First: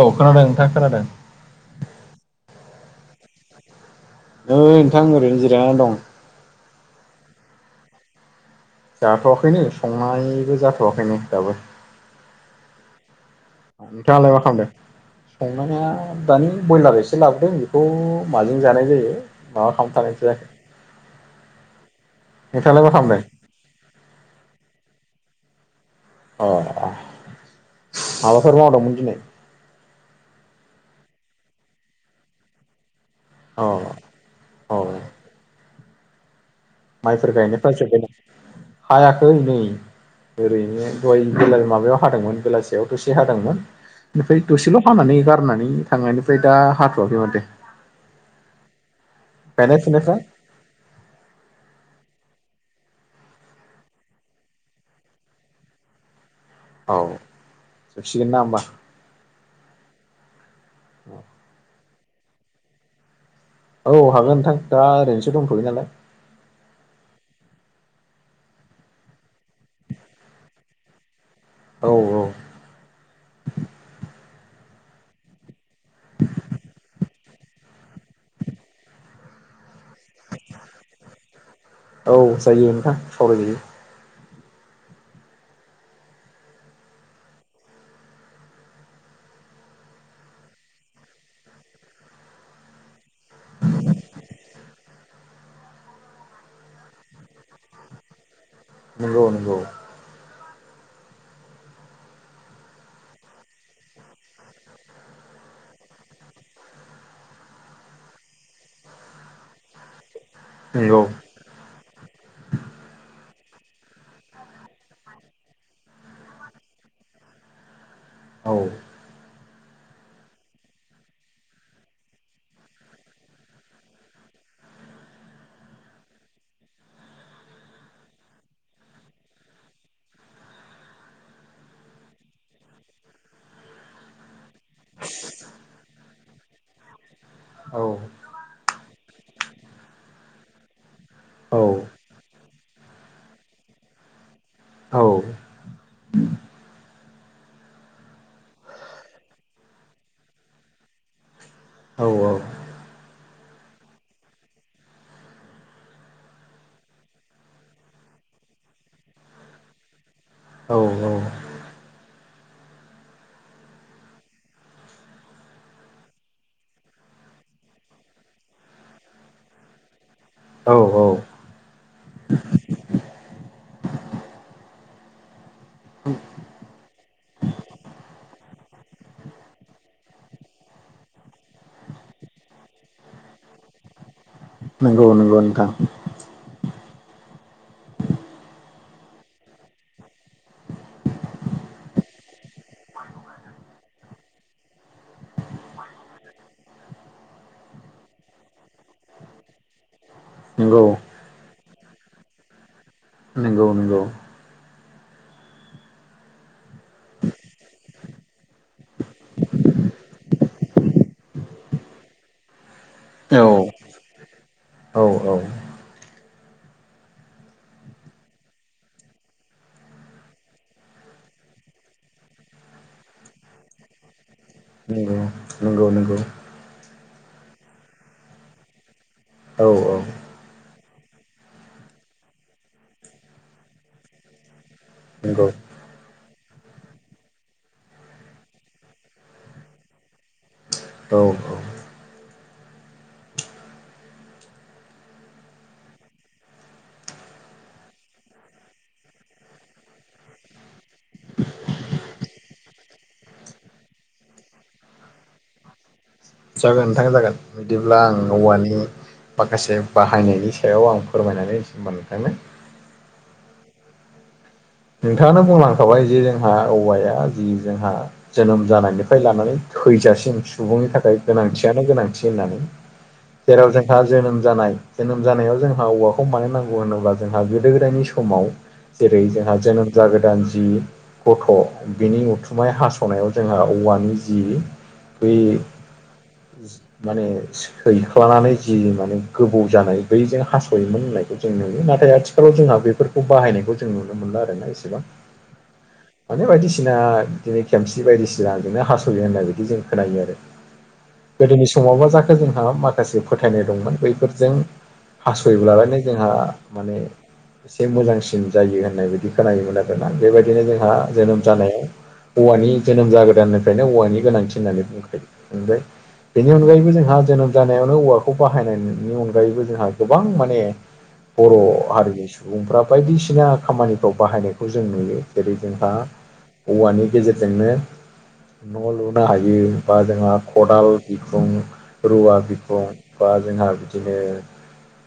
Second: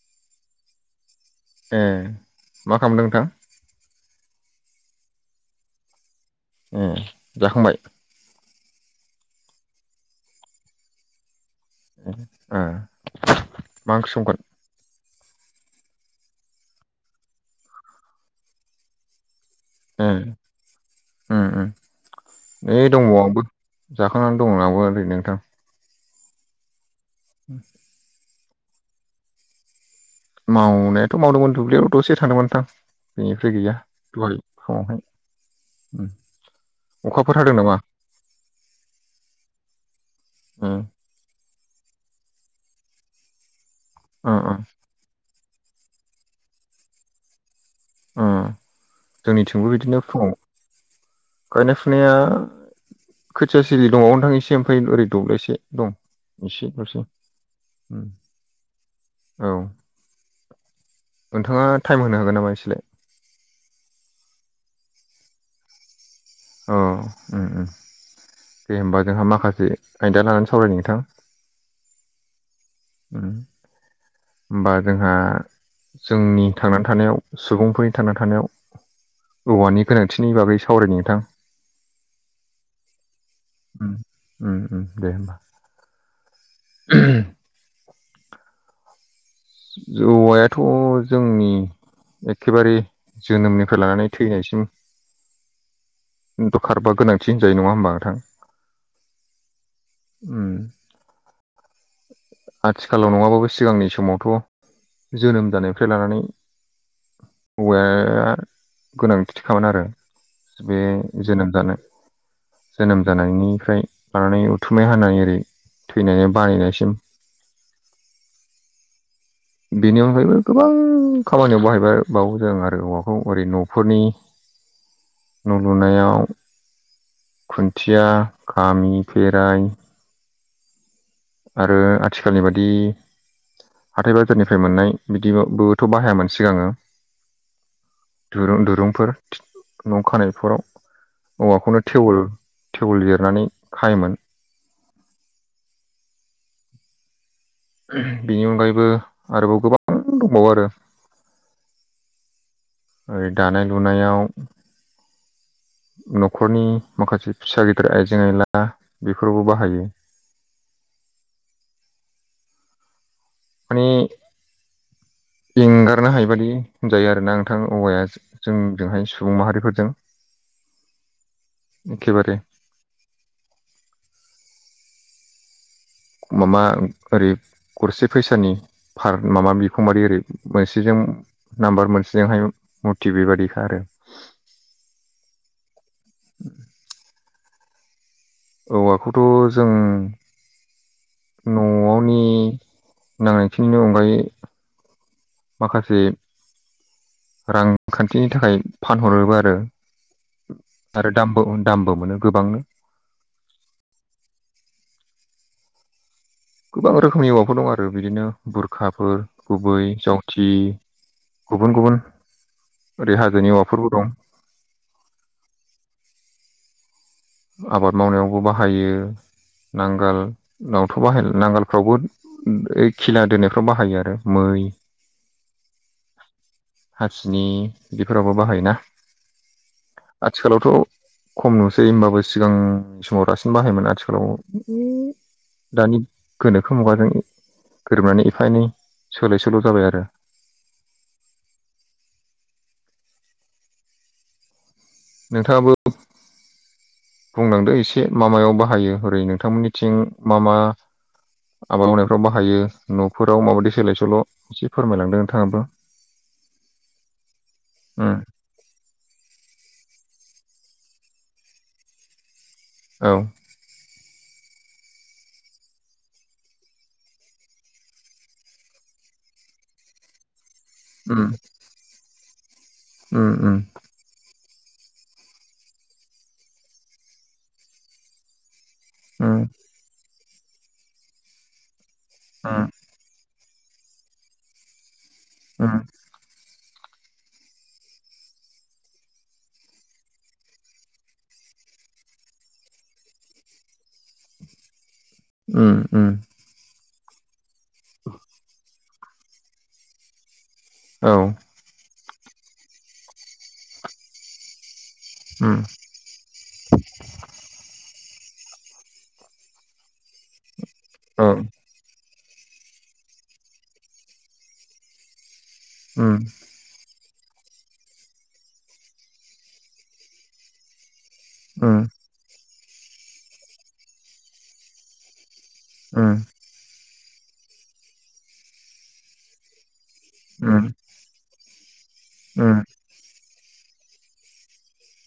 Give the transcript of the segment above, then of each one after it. औ खोनादों नोंथां खोनादों। ओ मा खालामदों नोंथां? नै नोंथां ओरैनो जिरायनानै दं। ए जाखांबाय जाथ'वाखैनो संनायबो जाथ'वाखैनो दाबो ओ ओंख्रि नोंथाङालाय संगोन मा खालामदों संनाया दानि ब्रयलार एसे लाबोदों बेखौ माजों जानाय जायो माबा ए खालामथारसै उम उम नै नोंथाङालाय मा दङ खालामदों आंबो जाखांनानै दं मोन आंबो ओरैनो नोंथां अ-अ [inaudible] माबाफोर मावदोंमोन दिनै मावनायाथ' मावदोंमोन दुब्लियाव' दसे थांदोंमोन नोंथां बेनिफ्राय अ गैया दहाय औ संनाय माइफोर गायनायफ्रा जोबबाय नामा हायाखै नै उम ओरैनो दहाय बेला माबायाव हादोंमोन बेलासियाव दसे हादोंमोन उम ओमफ्राय उम दसेल' हानानै गारनानै थांनायनिफ्राय दा हाथ'वाखै माथो जोंनिथिंबो गायनाय बिदिनो फुनायफ्रा फुङाव गायनाय फुनाया खोथिया सिलि दंबावो नोथां एसे ओमफ्राय ओरै दब्लायसे दं एसे औ दसे उम जोबसिगोन ना होमबा औ नोंथांङा टाइम होनो हागोन नामा इसेलाय औ हागोन नोंथां दा ओरैनोसो दंथ'यो नालाय औ ओम दे होमबा जोंहा माखासे आयदा लानानै सावरायदों नोंथां औ-औ होमबा जोंहा जोंनि थांनानै थानायाव सुबुंफोरनि थांना थानायाव औवानि गोनांथिनि बागै सावरायनो नोंथां औ जायो नोंथां सावराय जायो उम-उम-उम दे होमबा [unintelligible] औवायाथ' जोंनि एखेबारे जोनोमनिफ्राय लानानै थैनायसिम दरखारबा गोनांथि होनजायो नंङा होमबा नोंथां नंगौ नंगौ ओम आथिखालाव नंङाबाबो सिगांनि समावथ' जोनोम जानायफ्राय लानानै औवाया गोनांथिखामोन आरो बे नंगौ जोनोम जानो जोनोम जानायनिफ्राय लानानै उथुमै हानानै ओरै थैनाय बाहायनायसिम औ बेनि अनगायैबो गोबां खामानियाव बाहायबाय बावो जों आरो औवाखौ ओरै न'फोरनि न' लुनायाव खुन्थिया खामि फेराइ आरो आथिखालनि बादि हाथाय बाजारनिफ्राय मोननाय बिदि बाहायामोन सिगाङो औ दुं दिरुंफोरि न' खानायफोराव औ औवाखौनो टेवोल टेबोल जिरनानै खायोमोन औ बेनि अनगायैबो आरोबाव गोबां दंबावो आरो औ-औ ओ दानाय लुनायाव न'खरनि माखासे फिसा गिदिर आइजें आयला बेफोरावबो बाहायो औ औ माने एंगारनो हायि बादि होनजायो आरोना नोंथां औवाया जोंजोंहाय सुबुं माहारिफोरजों औ औ एखेबारे मामा ओरै गरसे फैसानि फार माबा बिखंबादि ओरै मोनसेजों नाम्बार मोनसेजोंहाय मुरथि बेबादिखा आरो नंगौ नंगौ नोंथां औवाखौथ' जों न'आवनि नांनायखिनिनि अनगायै माखासे रांखान्थिनि थाखाय फानहरोबो आरो नोंगौ आरो दामबो उम दामबो मोनो गोबांनो। औ नंगौ गोबां रोखोमनि औवाफोर दं आरो बिदिनो बुरखाफोर गुबै जगथि गुबुन गुबुन ओरै औ हाजोनि हौवाफोरबो दं। औ औ आबाद मावनायावबो बाहायो नांगोल नवाथ' बाहाय नांगोलफ्रावबो ओइ खिला दोनायफ्राव बाहायो आरो मै ओ नंगौ ओ नोंगौ हासिनि बिफोरावबो बाहायोना औ औ आथिखालावथ' खम नुसै ओमबाबो सिगां समाव रासिन बाहायोमोन आथिखालाव नंगौ दानि गोनोखो मुगाजों गोरोबनानै एफा एनै सोलाय सोल' जाबाय आरो औ नोंथाङाबो बुंलांदो एसे मामायाव बाहायो ओरै नोंथांमोननिथिं मा मा आबाद मावनायफ्राव बाहायो न'फोराव माबायदि सोलाय सोल' एसे फोरमायलांदों नोंथाङाबो जागोन नोंथां जागोन बिदिब्ला उम आं औवानि माखासे बाहायनायनि सायाव आं फोरमायनानै ओमबा नोंथांनो औ नोंथाङानो बुंलांखाबाय जे जोंहा औवाया जि जोंहा जोनोम जानायनिफ्राय लानानै थैजासिम सुबुंनि थाखाय उम गोनांथियानो गोनांथि होननानै उम उम जेराव जों जोंहा जोनोम जानाय जोनोम जानायाव जोंहा औवाखौ मानो नांगौ होनोब्ला जोंहा गोदो गोदायनि समाव जेरै जोंहा जोनोम जागोदान जि गथ' बिनि उथुमाय हास' हासनायाव जोंहा औवानि जि बै उम माने सैख्लानानै जि माने गोबौ जानाय बैजों हास'योमोन होननायखौ जों नुयो नाथाय आथिखालाव जोंहा बे फोरखौ बाहायनायखौ जों नुनो मोनला आरोना एसेबां उम उम माने बायदिसिना बिदिनो खेमसि बायदिसिनाजोंनो हास'यो होननाय बिदि जों खोनायो आरो। औ गोदोनि समाव मा जाखो जोंहा माखासे फोथायनाय दंमोन बैफोरजों उम हास'योबालायनो जोंहा माने एसे मोजांसिन जायो होननाय बिायदि खोनायोमोन आरो। आरोना बेबायदिनो जोंहा औ जोनोम जानायाव औवानि जोनोम जागोदाननिफ्रायनो औवानि गोनांथि होननानै बुंखायो। नोंगो उम बेनि अनगायैबो जोंहा जोनोम जानायावनो औवाखौ बाहायनायनि अनगायैबो जोंहा गोबां माने बर' उम हारिनि सु बुंफ्रा बायदिसिना खामानिफ्राव बाहायनायखौ जों नुयो जेरै जोंहा उम औवानि गेजेरजोंनो न' लुनो हायो बा जोंहा उम खदाल बिखुं रुवा उम बिखुं बा जोंहा बिदिनो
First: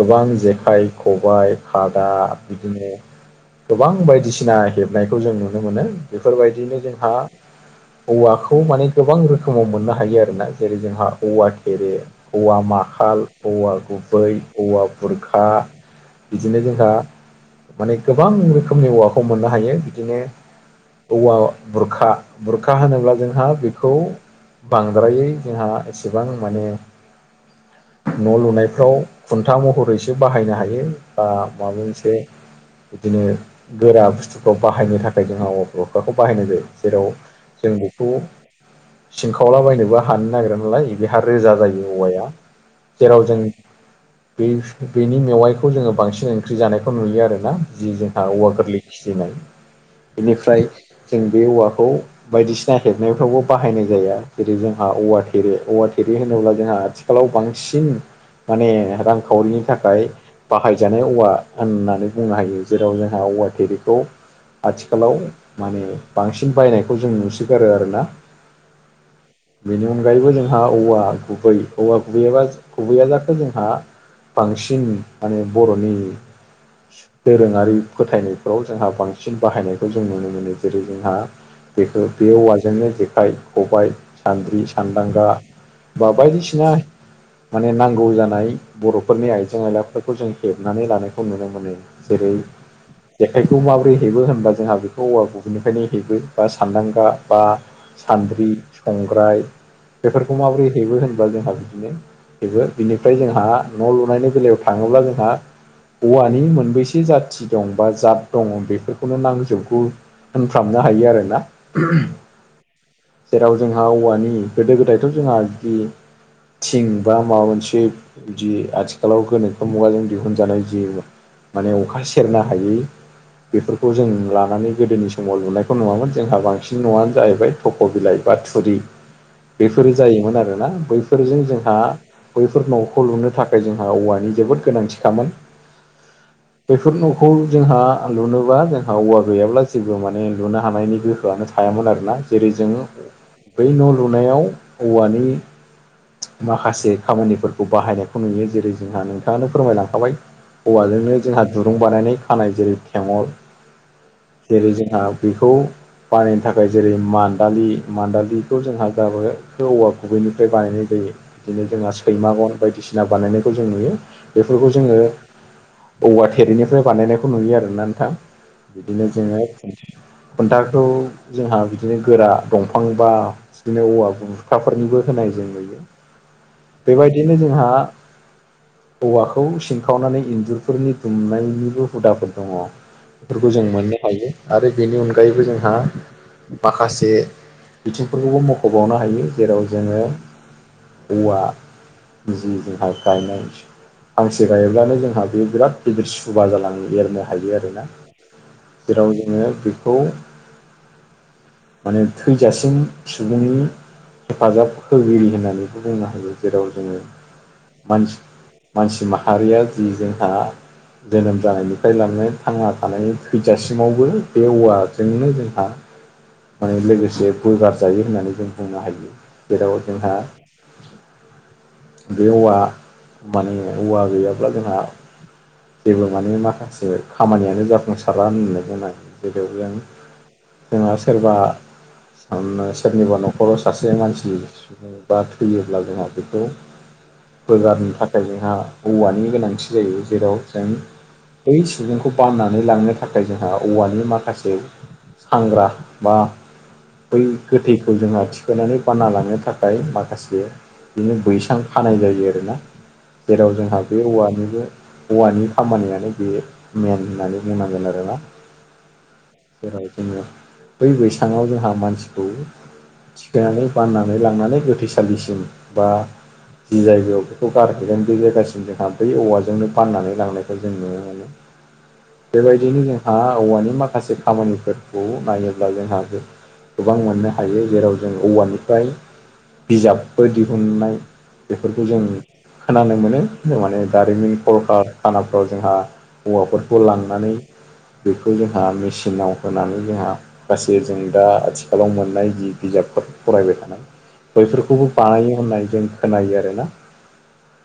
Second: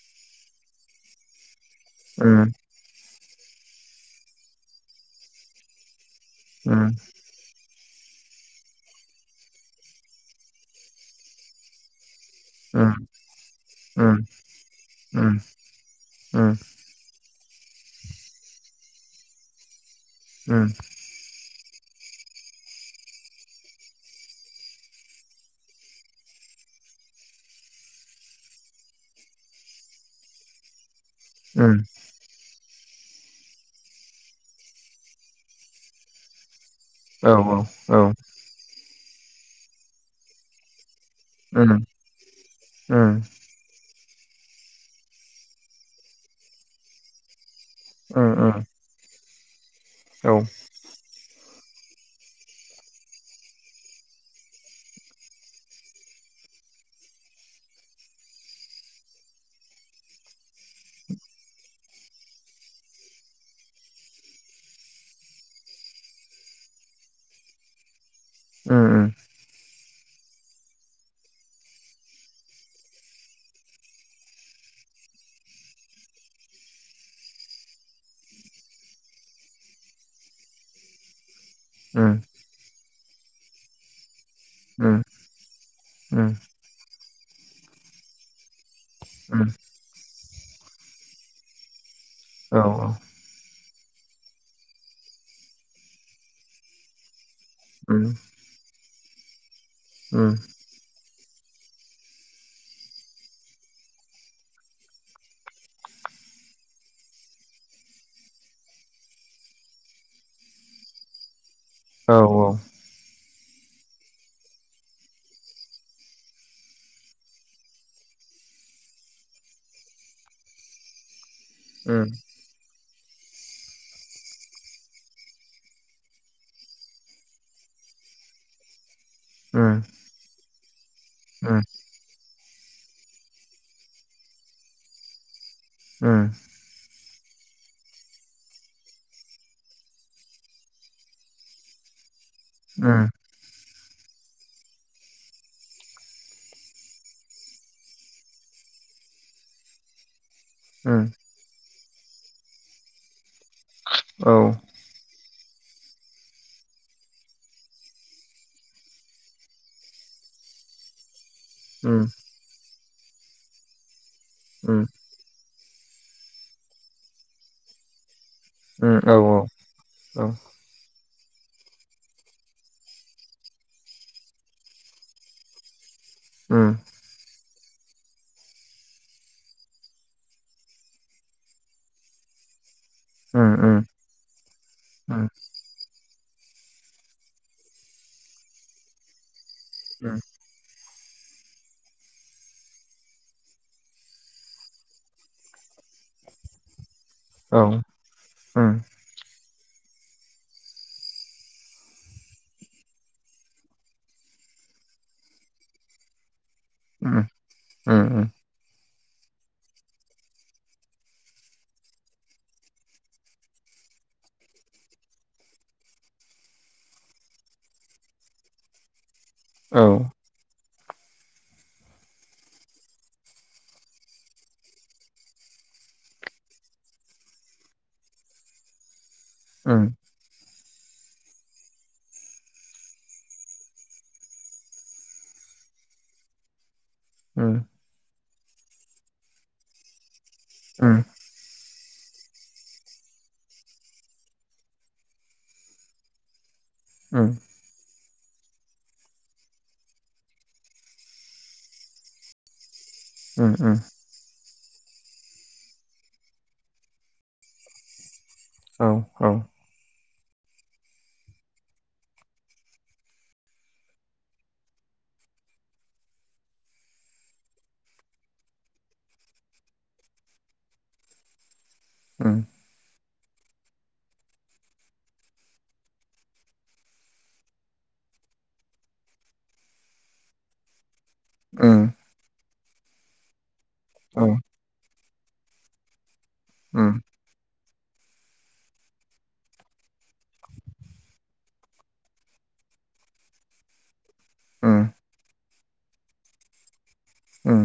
गोबां जेखाइ खबाय खादा उम बिदिनो गोबां बायदिसिना हेबनायखौ जों नुनो मोनो बेफोरबायदियैनो जोंहा औवाखौ माने गोबां रोखोमाव मोननो हायो आरोना जेरै जोंहा औवा थेरे औवा माखाल औवा गुबै औवा बुरखा उम बिदिनो जोंहा माने गोबां रोखोमनि औवाखौ मोननो हायो बिदिनो उम औवा बुरखा बुरखा होनोब्ला जोंहा बेखौ बांद्रायै जोंहा एसेबां माने न' लुनायफ्राव खुन्था महरैसो बाहायनो हायो ओ माबा मोनसे बिदिनो गोरा बुस्थुखौ बाहायनो थाखाय जोंहा अखाखौ बाहायनाय जायो जेराव उम औ औ उम औ उम औ उम औ उम औ उम औ उम जों बेखौ सिनखावलाबायनोबो हानो नागिरा नालाय बेहा रोजा जायो औवाया जेराव जों बे बेनि मेवाइखौ जोङो बांसिन ओंख्रि जानायखौ नुयो आरोना जि जोंहा औवा गोरलै फिनाय बेनिफ्राय जों बे औवाखौ बायदिसिना हेबनायफ्रावबो बाहायनाय जाया जेरै जोंहा औवा थेरे औवा थेरे होनोब्ला जोंहा आथिखाल आथिखालाव बांसिन माने रांखावरिनि थाखाय बाहायजानाय औवा होननानै बुंनो हायो जेराव जोंहा औवा थेरेखौ आथिखालाव माने बांसिन बायनायखौ जों नुसोगारो आरोना उम उम बेनि अनगायैबो जोंहा औवा गुबै औवा गुबैया गुबैया जाखो जोंहा बांसिन माने बर'नि दोरोङारि फोथायनायफ्राव जोंहा बांसिन बाहायनायखौ जों नुनो मोनो जेरै जोंहा बेखौ बे औवाजोंनो जेखाइ खबाय सान्द्रि सानदांगा बा बायदिसिना माने नांगौ जानाय बर'फोरनि आइजें आयलाफोरखौ जों हेबनानै लानायखौ नुनो मोनो जेरै जेखायखौ माबोरै हेबो होनबा जोंहा बेखौ औवा गुबैनिफ्रायनो हेबो बा सानदांगा बा सान्द्रि संग्राय बेफोरखौ माबोरै हेबो होनदों जोंहा बिदिनो जेबो बिनिफ्राय जोंहा न' लुनायनि बेलायाव थाङोब्ला जोंहा औवानि मोनबै एसे जाथि दं बा जात दङ बेफोरखौनो नांजोबगौ होनफ्रामनो हायो आरोना जेराव जोंहा औवानि गोदो गोदायथ' जोंहा बिदि थिं बा माबा मोनसे बिदि आथिखालाव गोनोखो मुगाजों दिहुनजानाय जि माने अखा सेरनो हायि बेफोरखौ जों लानानै गोदोनि समाव लुनायखौ नुमोन जोंहा बांसिन न'आनो जाहैबाय थख' बिलाइ बा थुरि [inaudible] बेफोरो जायोमोन आरोना बैफोरजों जोंहा बैफोर न'खौ लुनो थाखाय जोंहा औवानि जोबोद गोनांथिखामोन उम बेफोर न'खौ जोंहा लुनोबा जोंहा औवा गैयाब्ला जेबो माने लुनो हानायनि गोहोआनो थाया थायामोन आरो ना जेरै जों बै न' लुनायाव औवानि माखासे खामानिफोरखौ बाहायनायखौ नुयो जेरै जोंहा नोंथाङानो फोरमायलांखाबाय हौवाजोंनो जोंहा दुरुं बानायनाय खानाय जेरै थेंगल जेरै जोंहा बेखौ बानायनो थाखाय जेरै मान्दालि मान्दालिखौ जोंहा गाबखौ औवा गुबैनिफ्राय बानायनाय जायो। बिदिनो जोंहा सैमागन बायदिसिना बानायनायखौ जों नुयो बेफोरखौ जोङो औवा थेरैनिफ्राय बानायनायखौ नुयो आरोना नोंथां। बिदिनो जोङो खुन्थाखौ जोंहा बिदिनो गोरा दंफां बा बिदिनो औवा बुरखाफोरनिबो होनाय जोङो। उम। बेबादिनो जोंहा औवाखौ सिंखावनानै इन्जुर बे फोरनि दुमनायनिबो हुदाफोर दङ बेफोरखौ जों मोननो हायो। आरो बेनि उम अनगायैबो जोंहा माखासे बिथिंफोरखौबो मख'बावनो हायो। जेराव जोङो उम औवा जि जोंहा गायनाय फांसे गायोब्लानो जोंहा बे बिराद गिदिर सुबा जालां एरनो हायो औ आरोना उम जेराव जोङो बेखौ खौ माने थैजासिम सुबुंनि हेफाजाब होगिरि होननानैबो बुंनो हायो। जेराव जोङो उम उम उम मानसि मानसि माहारिया जि जोंहा जोनोम जानायनिफ्राय लानानै थांना थानायनि थैजासिमावबो बे औवाजोंनो जोंहा माने लोगोसे बोगार जायो होननानै जों बुंनो हायो ओ जेराव औ जोंहा बे औवा माने औवा गैयाब्ला जोंहा ओ जेब्ला माने माखासे खामानियानो जाफुंसारला होननो गोनां [unintelligible] उम जोंहा सोरबा सोरनिबा न'खराव सासे मानसि बा थैयोब्ला जोंहा बेखौ उम बोगारनो थाखाय जोंहा औवानि गोनांथि जायो जेराव जों उम बै सुबुंखौ बाननानै लांनो थाखाय जोंहा औवानि माखासे। सांग्रा बा बै उम गोथैखौ जोंहा थिखायनानै बाना लांनो थाखाय माखासे बिदिनो बैसां खानाय जायो आरोना उम जेराव उम जोंहा बे औवानिबो हौवानि खामानियानो बेयो मेन होननानै बुंनांगोन आरोना। औ औ। ओ जेरै जोङो बै बैसाङाव जोंहा मानसिखौ थिखोनानै बाननानै लांनानै गोथैसालिसिम बा ओ जि जायगायाव बेखौ गारहैगोन बे जायगासिम जोंहा बै औवाजों नो बाननानै लांनायखौ जों नुनो मोनो। ओम। बेबायदिनो जोंहा औवानि माखासे खामानिफोरखौ नायोब्ला जोंहाबो गोबां मोननो हायो जेराव जों औवानिफ्राय बिजाबफोर दिहुननाय बेफोरखौ उम जों खोनानो मोनो माने औ दारिमिन कलखारखानाफ्राव जोंहा हौवाफोरखौ उम लांनानै बेखौ जोंहा मेचिनाव होनानै जोंहाबो गासै जों दा आथिखालाव मोननाय जि बिजाबफोर फरायबाय थानाय। उम बैफोरखौबो बानायो होननानै जों खोनायो आरोना। ओम।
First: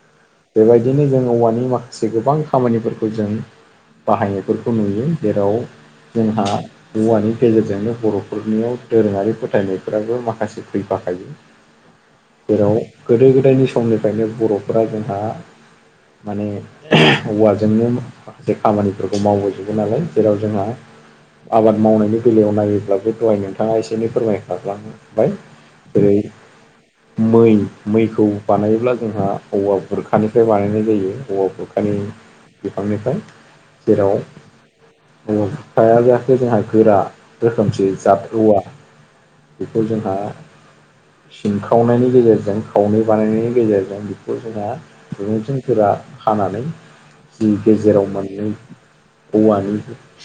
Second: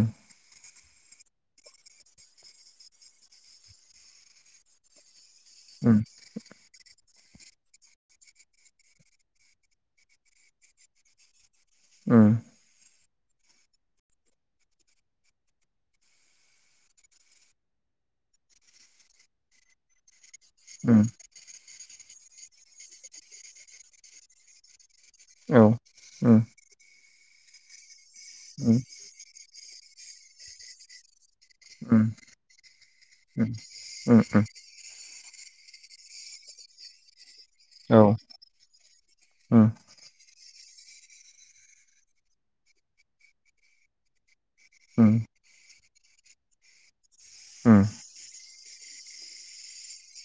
बेबादिनो जों औवानि मा से गोबां खामानिफोरखौ जों बाहायनायफोरखौ नुयो जेराव उम जोंहा औवानि गेजेरजोंबो बर'फोरनियाव दोरोङारि फोथायनायफोराबो माखासे फैफाखायो। उम। जेराव गोदो गोदायनि समनिफ्रायनो बर'फोरा जोंहा माने औवाजोंनो माखासे खामानिफोरखौ मावबोजोबो नालाय जेराव जोंहा उम आबाद मावनायनि बेलायाव नायोब्ला बे दहाय नोंथाङा एसे एनै फोरमाय खाबाय जेरै उम औ उम औ उम औ उम औ औ मै मैखौ बानायोब्ला जोंहा औवा बुरखानिफ्राय बानायनाय जायो हौवा बुरखा नि बिफांनिफ्राय जेराव ज [unintelligible] थाय गैयाखै जोंहा गोरा रोखोमसे जाद औवा बेखौ जोंहा सिनखावनायनि गेजेरजों खावनै बानायनायनि गेजेरजों बेखौ जोंहा [unintelligible] गोरा खानानै जि गेजेराव मोननै औवानि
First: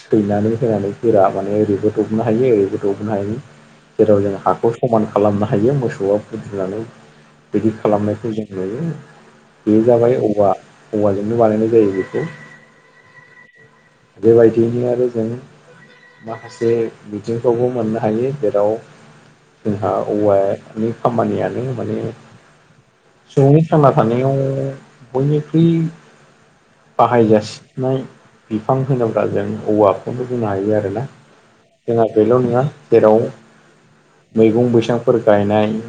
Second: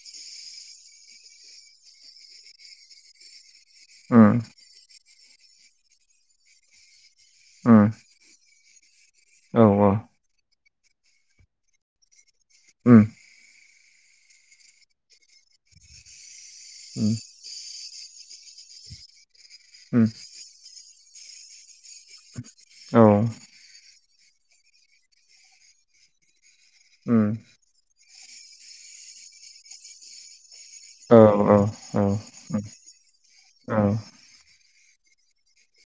सैनानै होनानै गोरा माने ओरैबो दबनो हायो ओरैबो दबनो हायो जेराव जों हाखौ समान खालामनो हायो मोसौआ बुद्रुनानै बिदि खालामनायखौ जों बे जाबाय औवा औवाजोंनो बानायनाय जायो बेखौ ओम बेबायदिनो आरो जों माखासे बिजों खौबो मोननो हायो जेराव जोंहा औवानि खामानियानो माने सुबुंनि थांना थानायाव बयनिख्रुइ बाहायजासिननाय बिफां होनोब्ला जों औवाखौनो बुंनो हायो आरोना औ जोंहा बेल' उम नङा जेराव औ मैगं बैसांफोर गायनाय